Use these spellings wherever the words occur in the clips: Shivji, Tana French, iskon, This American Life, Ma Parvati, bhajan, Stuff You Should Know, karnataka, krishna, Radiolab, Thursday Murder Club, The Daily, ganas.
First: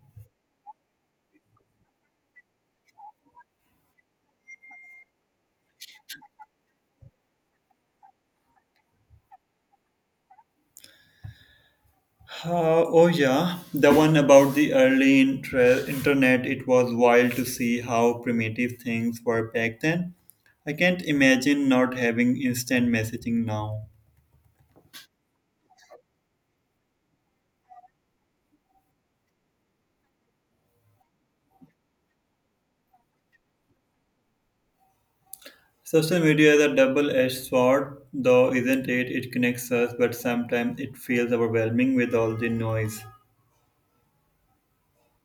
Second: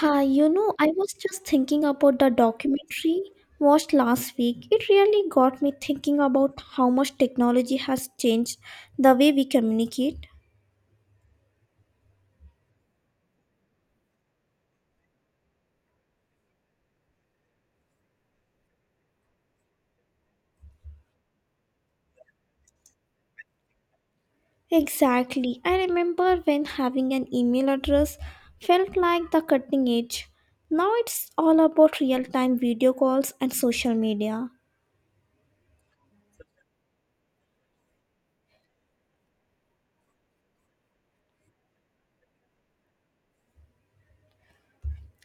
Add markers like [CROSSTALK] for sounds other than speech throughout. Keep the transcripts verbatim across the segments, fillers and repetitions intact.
Hi, you know, I was just thinking about the documentary watched last week. It really got me thinking about how much technology has changed the way we communicate. Uh, oh yeah, the one about the early intre- internet. It was wild to see how primitive things were back then. I can't imagine not having instant messaging now. Exactly. I remember when having an email address felt like the cutting edge. Now it's all about real time video calls and social media. Social media is a double-edged sword, though, isn't it? It connects us, but sometimes it feels overwhelming with all the noise.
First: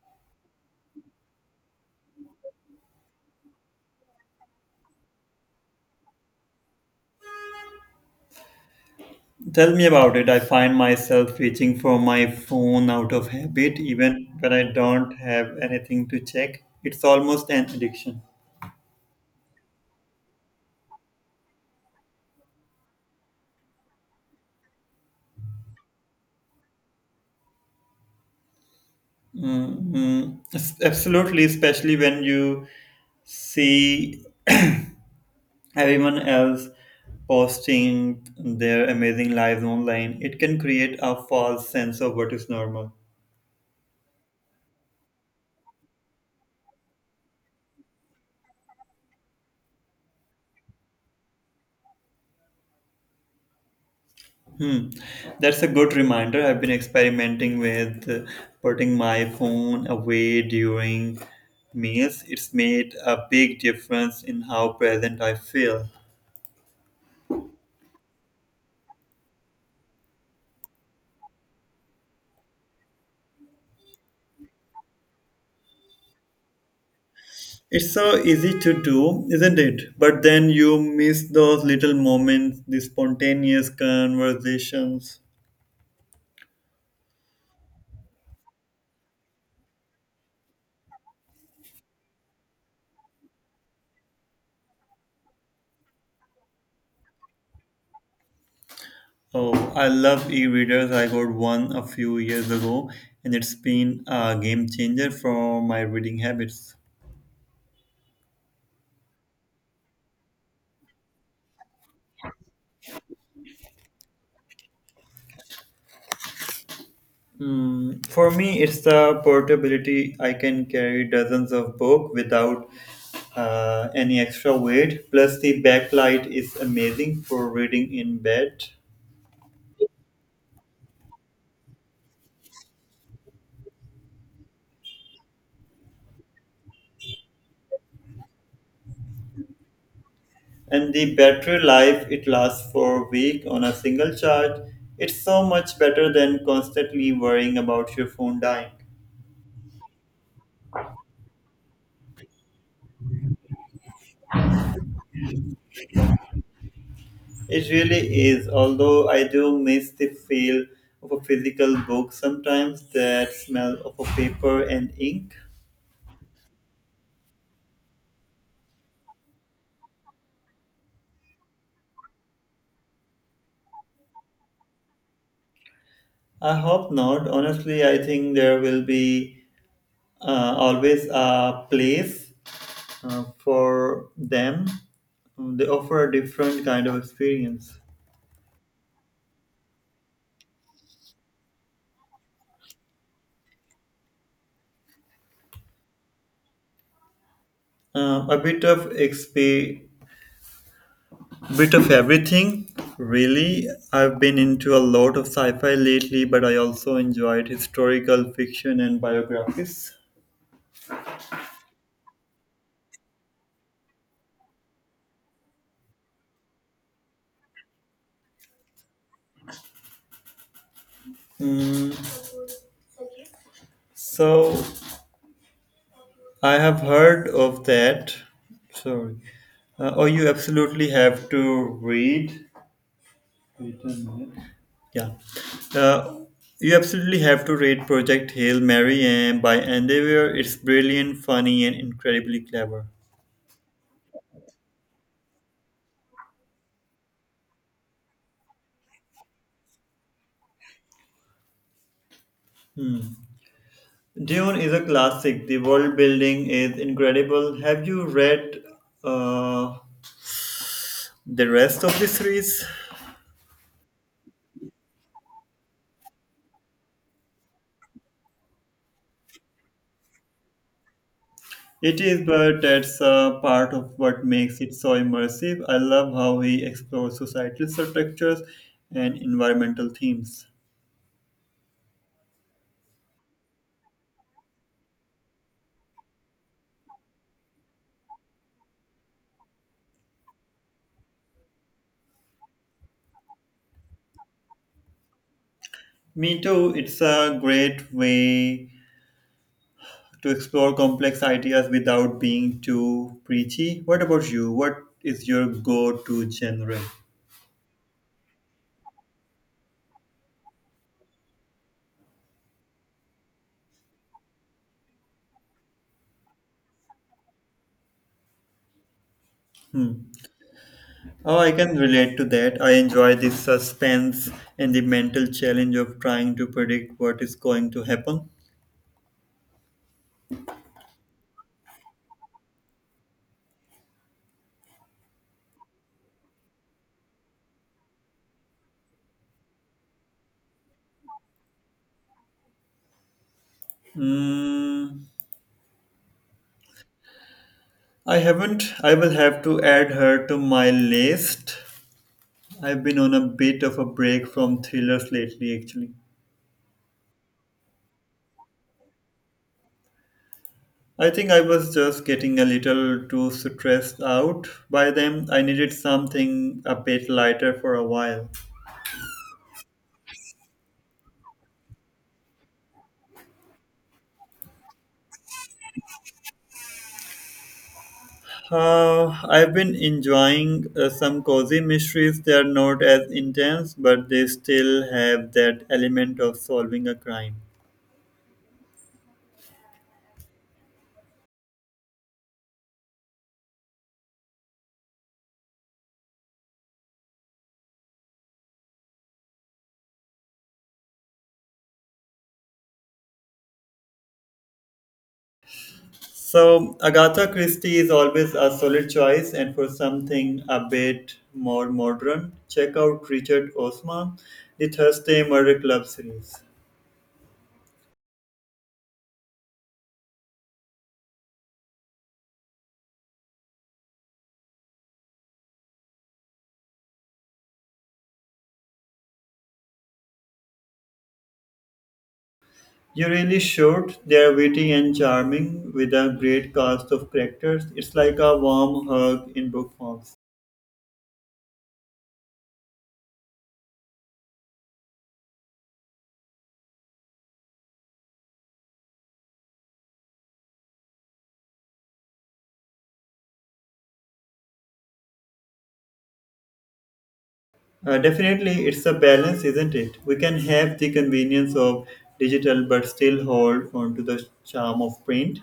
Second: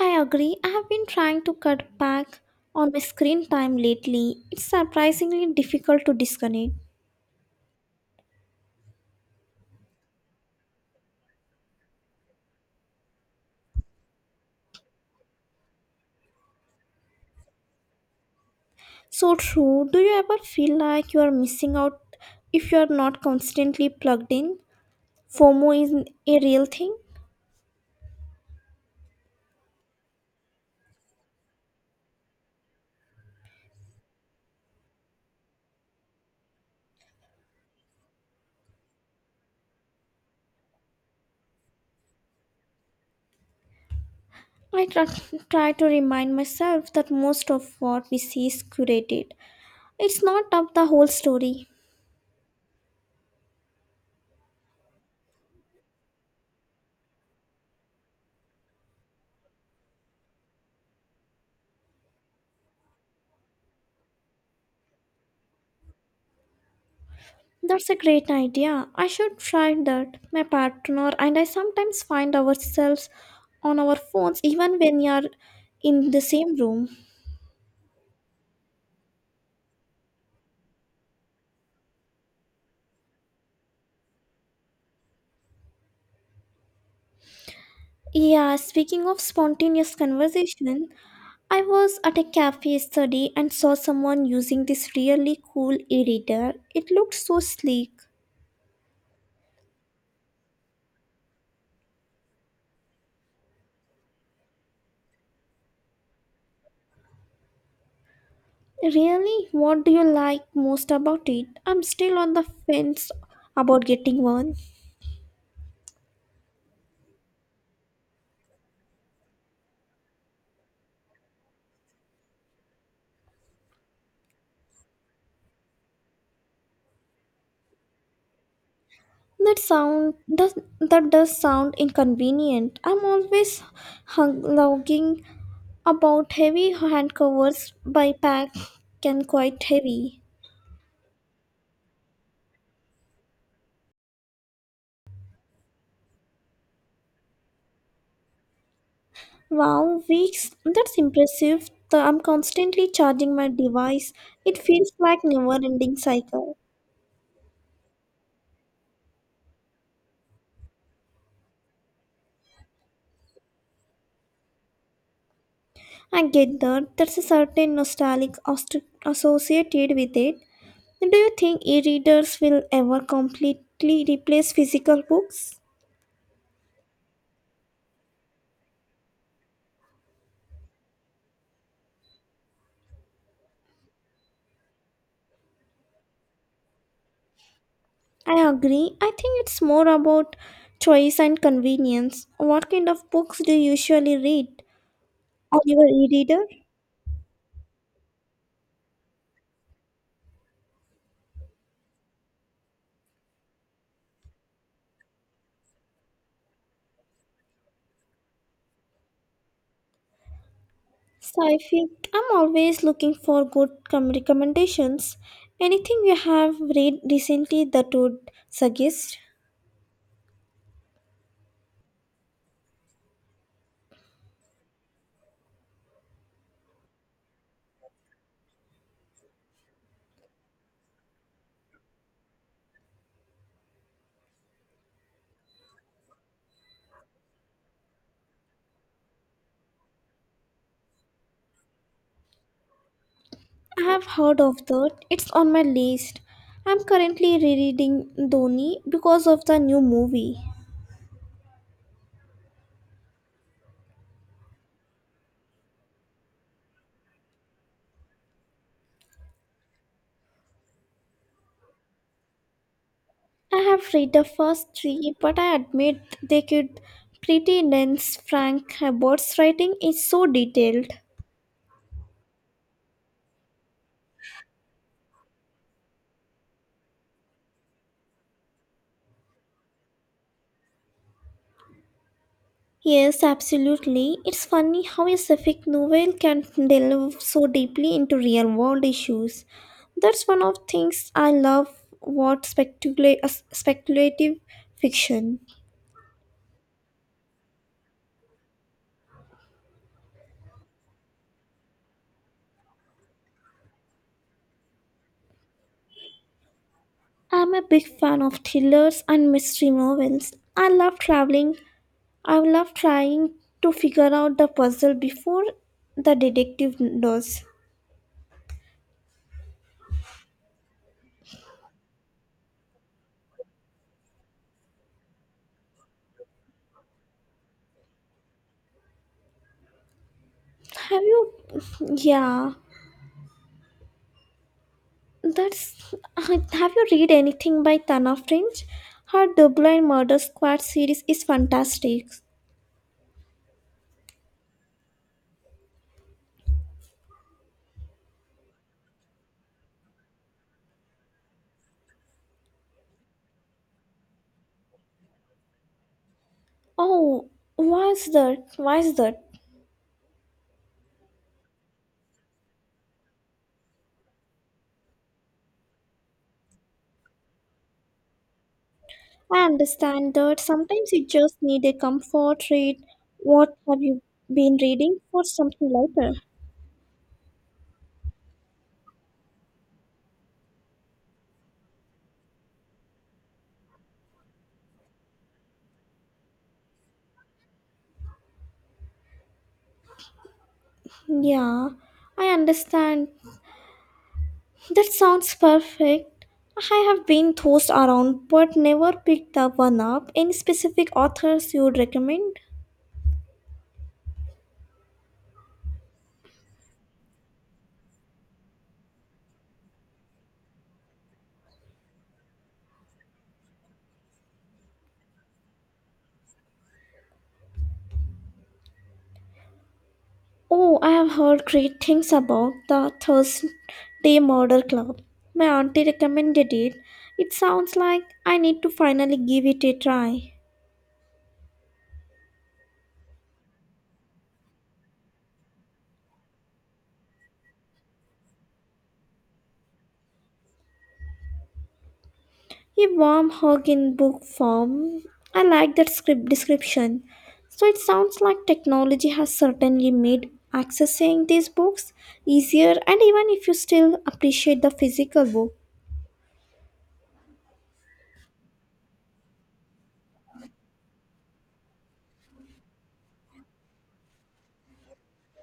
I agree. I have been trying to cut back on my screen time lately. It's surprisingly difficult to disconnect. Tell me about it. I find myself reaching for my phone out of habit, even when I don't have anything to check. It's almost an addiction. So true. Do you ever feel like you are missing out if you are not constantly plugged in? FOMO is a real thing. Mm-hmm. Absolutely, especially when you see [CLEARS THROAT] everyone else posting their amazing lives online, it can create a false sense of what is normal. I try, try to remind myself that most of what we see is curated. It's not up the whole story. Hmm. That's a good reminder. I've been experimenting with uh, putting my phone away during meals. It's made a big difference in how present I feel. That's a great idea. I should try that. My partner and I sometimes find ourselves on our phones even when we are in the same room. It's so easy to do, isn't it? But then you miss those little moments, the spontaneous conversations. Yeah, speaking of spontaneous conversation, I was at a cafe study and saw someone using this really cool e-reader. It looked so sleek. Oh, I love e readers. I got one a few years ago, and it's been a game changer for my reading habits. Really? What do you like most about it? I'm still on the fence about getting one. Mm, for me, it's the portability. I can carry dozens of books without uh, any extra weight. Plus, the backlight is amazing for reading in bed. That sound does that does sound inconvenient. I'm always hung logging about heavy hand covers by pack can quite heavy. And the battery life, it lasts for a week on a single charge. It's so much better than constantly worrying about your phone dying. Wow, weeks. That's impressive. The- I'm constantly charging my device. It feels like never-ending cycle. It really is, although I do miss the feel of a physical book sometimes, that smell of a paper and ink. I get that. That's a certain nostalgic aust- associated with it. Do you think e-readers will ever completely replace physical books? I hope not, honestly. I think there will be uh, always a place uh, for them. They offer a different kind of experience. I agree. I think it's more about choice and convenience. What kind of books do you usually read on your e-reader? uh, a bit of X P. Bit of everything, really. I've been into a lot of sci fi lately, but I also enjoyed historical fiction and biographies. So I feel I'm always looking for good com- recommendations. Anything you have read recently that would suggest? Mm, so I have heard of that. Sorry. Uh, oh, you absolutely have to read. Wait a minute. Yeah. Uh, you absolutely have to read Project Hail Mary and by Endeavor. It's brilliant, funny, and incredibly clever. I have heard of that. It's on my list. I'm currently rereading Dhoni because of the new movie. Dune is a classic. The world building is incredible. Have you read uh, the rest of the series? I have read the first three, but I admit they could pretty dense. Frank Herbert's writing is so detailed. It is, but that's a part of what makes it so immersive. I love how he explores societal structures and environmental themes. Yes, absolutely. It's funny how a sapphic novel can delve so deeply into real world issues. That's one of things I love what specula- uh, speculative fiction. Me too. It's a great way to explore complex ideas without being too preachy. What about you? What is your go to genre? I'm a big fan of thrillers and mystery novels. I love traveling. I love trying to figure out the puzzle before the detective does. Hmm. Oh, I can relate to that. I enjoy the suspense and the mental challenge of trying to predict what is going to happen. Have you? Yeah. That's. Uh, Have you read anything by Tana French? Her Dublin Murder Squad series is fantastic. Mm, I haven't. I will have to add her to my list. I've been on a bit of a break from thrillers lately, actually. Oh, why's that? Why's that? I think I was just getting a little too stressed out by them. I needed something a bit lighter for a while. I understand that sometimes you just need a comfort read. What have you been reading for something lighter? Uh, I've been enjoying uh, some cozy mysteries. They are not as intense, but they still have that element of solving a crime. Yeah, I understand. That sounds perfect. I have been tossed around but never picked up one up. Any specific authors you would recommend? So, Agatha Christie is always a solid choice, and for something a bit more modern, check out Richard Osman, the Thursday Murder Club series. Oh, I have heard great things about the Thursday Murder Club. My auntie recommended it. It sounds like I need to finally give it a try. You really should. They are witty and charming with a great cast of characters. It's like a warm hug in book form. A warm hug in book form. I like that script description. So it sounds like technology has certainly made accessing these books easier and even if you still appreciate the physical book. Uh, definitely, it's a balance, isn't it? We can have the convenience of digital but still hold on to the charm of print.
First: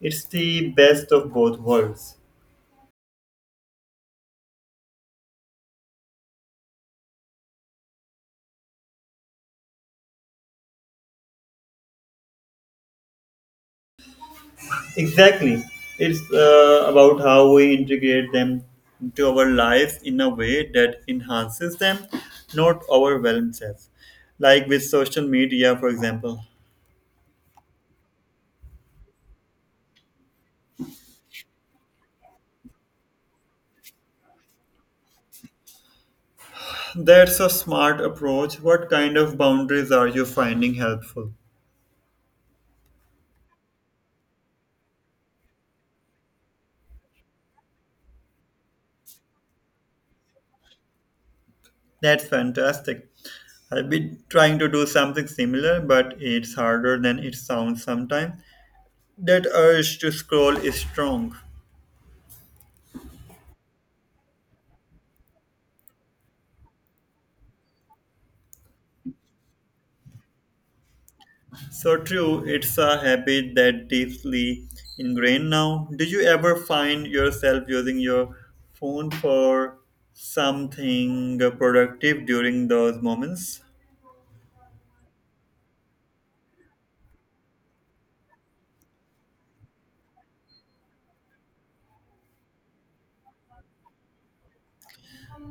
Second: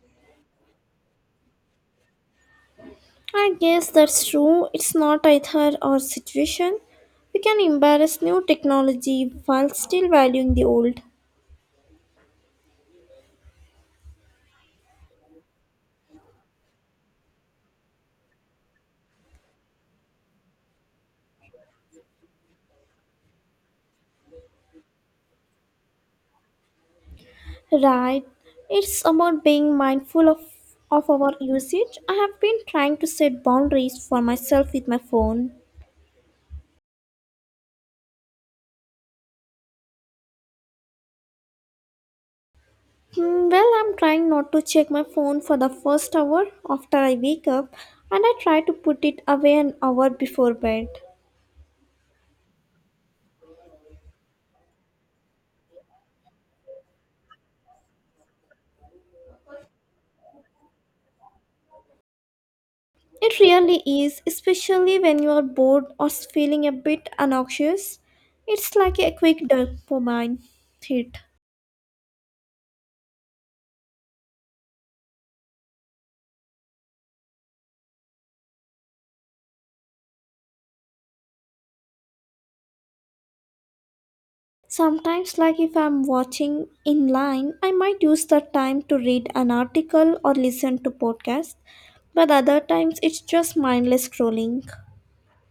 It's the best of both worlds. I guess that's true. It's not either or situation. We can embrace new technology while still valuing the old. Exactly. It's uh, about how we integrate them into our lives in a way that enhances them, not overwhelms us. Like with social media, for example. Right. It's about being mindful of, of our usage. I have been trying to set boundaries for myself with my phone. That's a smart approach. What kind of boundaries are you finding helpful? Hmm, well, I'm trying not to check my phone for the first hour after I wake up, and I try to put it away an hour before bed. That's fantastic. I've been trying to do something similar, but it's harder than it sounds sometimes. That urge to scroll is strong. It really is, especially when you are bored or feeling a bit anxious. It's like a quick dopamine hit. So true, it's a habit that deeply ingrained now. Did you ever find yourself using your phone for something productive during those moments? Sometimes, like if I'm watching in line, I might use the time to read an article or listen to podcasts, but other times it's just mindless scrolling.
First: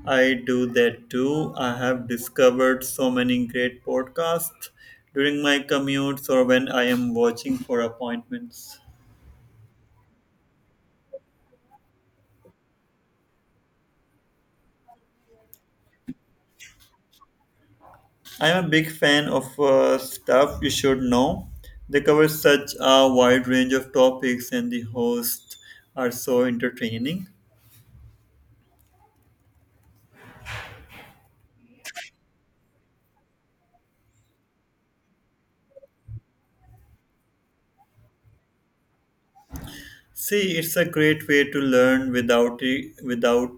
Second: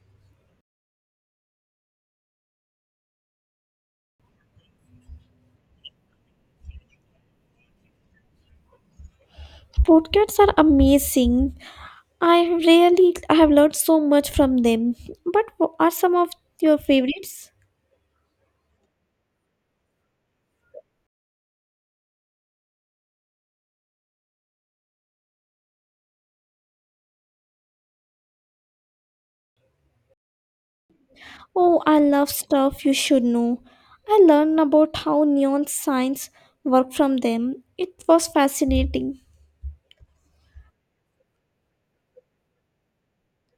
I do that too. I have discovered so many great podcasts during my commutes or when I am watching for appointments. Podcasts are amazing. I really I have learned so much from them. But what are some of your favorites? I am a big fan of uh, stuff you should know. They cover such a wide range of topics, and the hosts are so entertaining. Oh, I love stuff you should know. I learned about how neon signs work from them. It was fascinating. See, it's a great way to learn without it, without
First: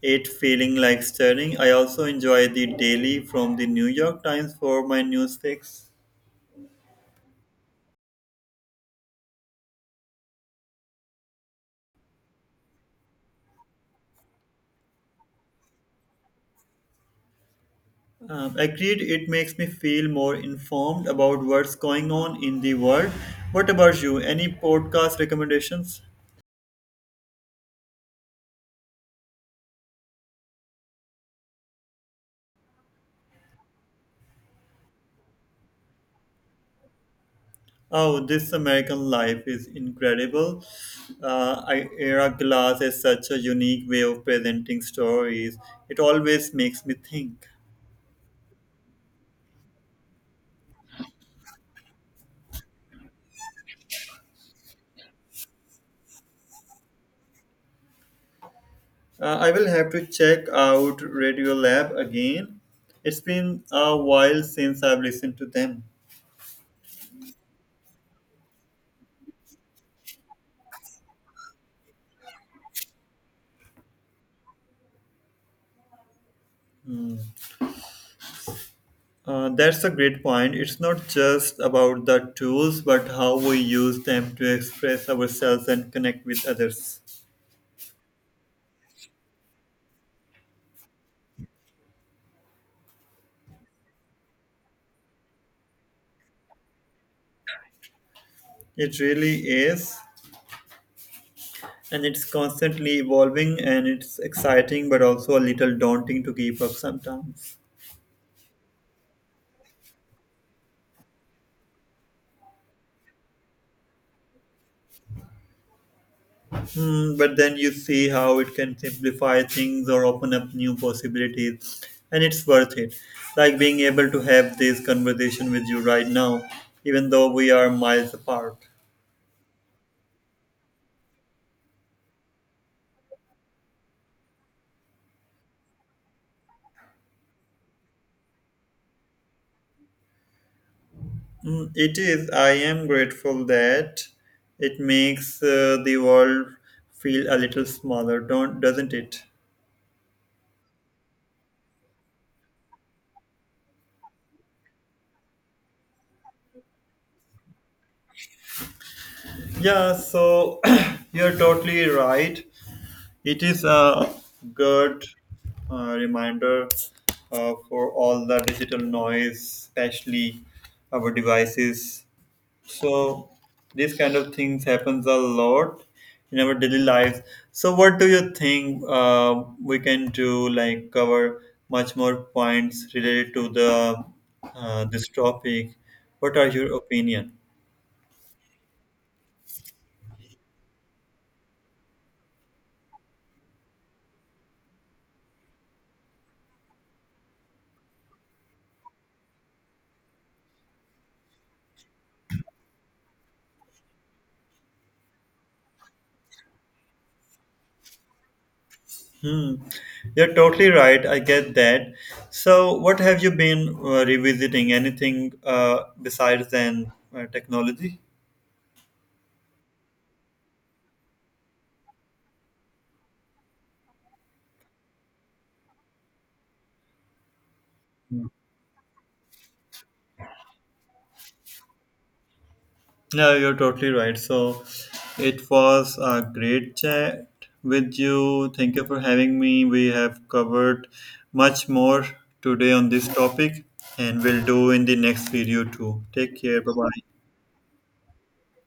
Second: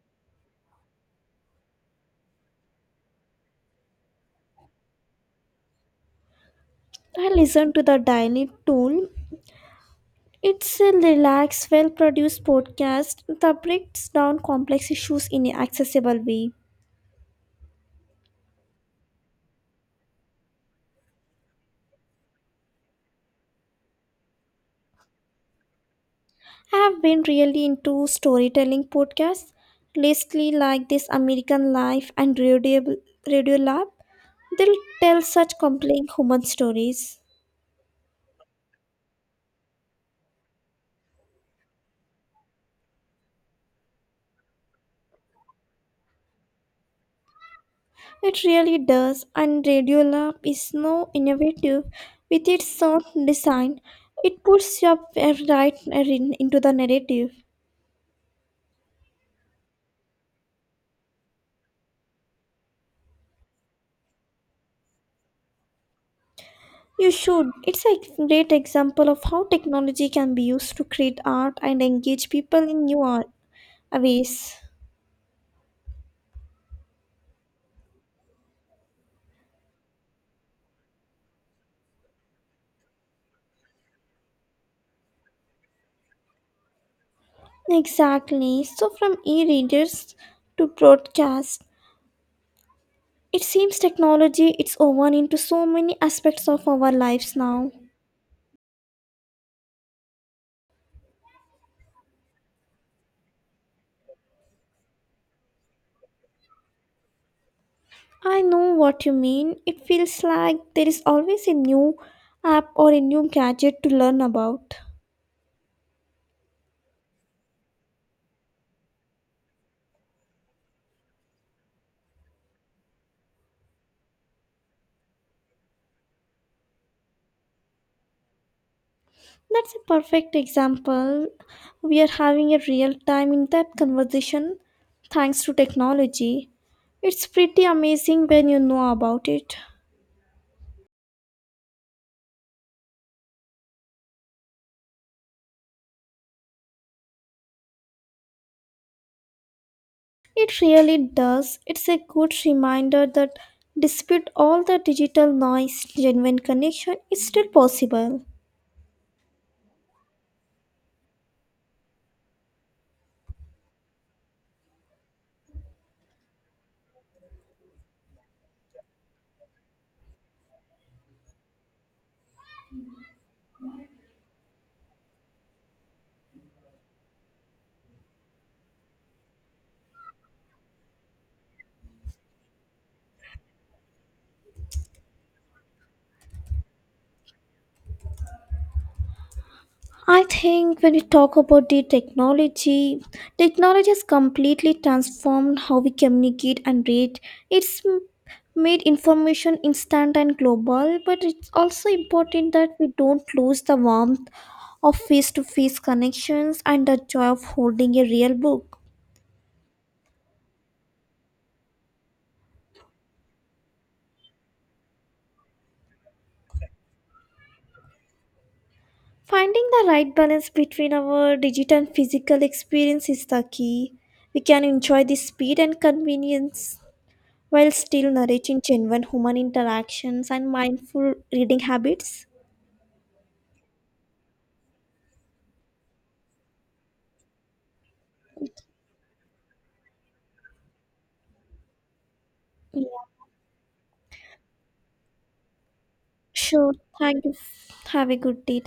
it feeling like studying. I also enjoy the daily from the New York Times for my news fix. I listened to the Daily Tool. It's a relaxed, well produced podcast that breaks down complex issues in an accessible way. Um, agreed, it makes me feel more informed about what's going on in the world. What about you? Any podcast recommendations? I have been really into storytelling podcasts, lately like This American Life and Radio, Radio Lab. They'll tell such compelling human stories. Oh, This American Life is incredible. Uh, I- Ira Glass is such a unique way of presenting stories. It always makes me think. It really does, and Radiolab is so innovative with its sound design. It puts you up right in- into the narrative. Uh, I will have to check out Radio Lab again. It's been a while since I've listened to them. You should. It's a great example of how technology can be used to create art and engage people in new art ways. Uh, that's a great point. It's not just about the tools, but how we use them to express ourselves and connect with others. Exactly. So from e-readers to broadcast, it seems technology it's woven into so many aspects of our lives now. It really is. And it's constantly evolving and it's exciting, but also a little daunting to keep up sometimes. I know what you mean. It feels like there is always a new app or a new gadget to learn about. Hmm, but then you see how it can simplify things or open up new possibilities, and it's worth it. Like being able to have this conversation with you right now, even though we are miles apart. That's a perfect example. We are having a real time in depth conversation thanks to technology. It's pretty amazing when you know about it. Mm, it is. I am grateful that it makes uh, the world feel a little smaller, don't doesn't it? It really does. It's a good reminder that despite all the digital noise, genuine connection is still possible. Yeah. So [CLEARS THROAT] you're totally right. It is a good uh, reminder uh, for all the digital noise, especially our devices. So these kind of things happens a lot in our daily lives. So what do you think uh, we can do? Like cover much more points related to the uh, this topic. What are your opinion? I think when we talk about the technology, technology has completely transformed how we communicate and read. It's m- made information instant and global, but it's also important that we don't lose the warmth of face to face connections and the joy of holding a real book. Hmm. You're totally right. I get that. So what have you been uh, revisiting? Anything uh, besides than uh, technology? Finding the right balance between our digital and physical experience is the key. We can enjoy the speed and convenience while still nourishing genuine human interactions and mindful reading habits. Yeah, you're totally right. So it was a great chat with you. Thank you for having me. We have covered much more today on this Yeah. topic, and we'll do in the next video too. Take care. Sure. Bye bye. Thank you. Have a good day.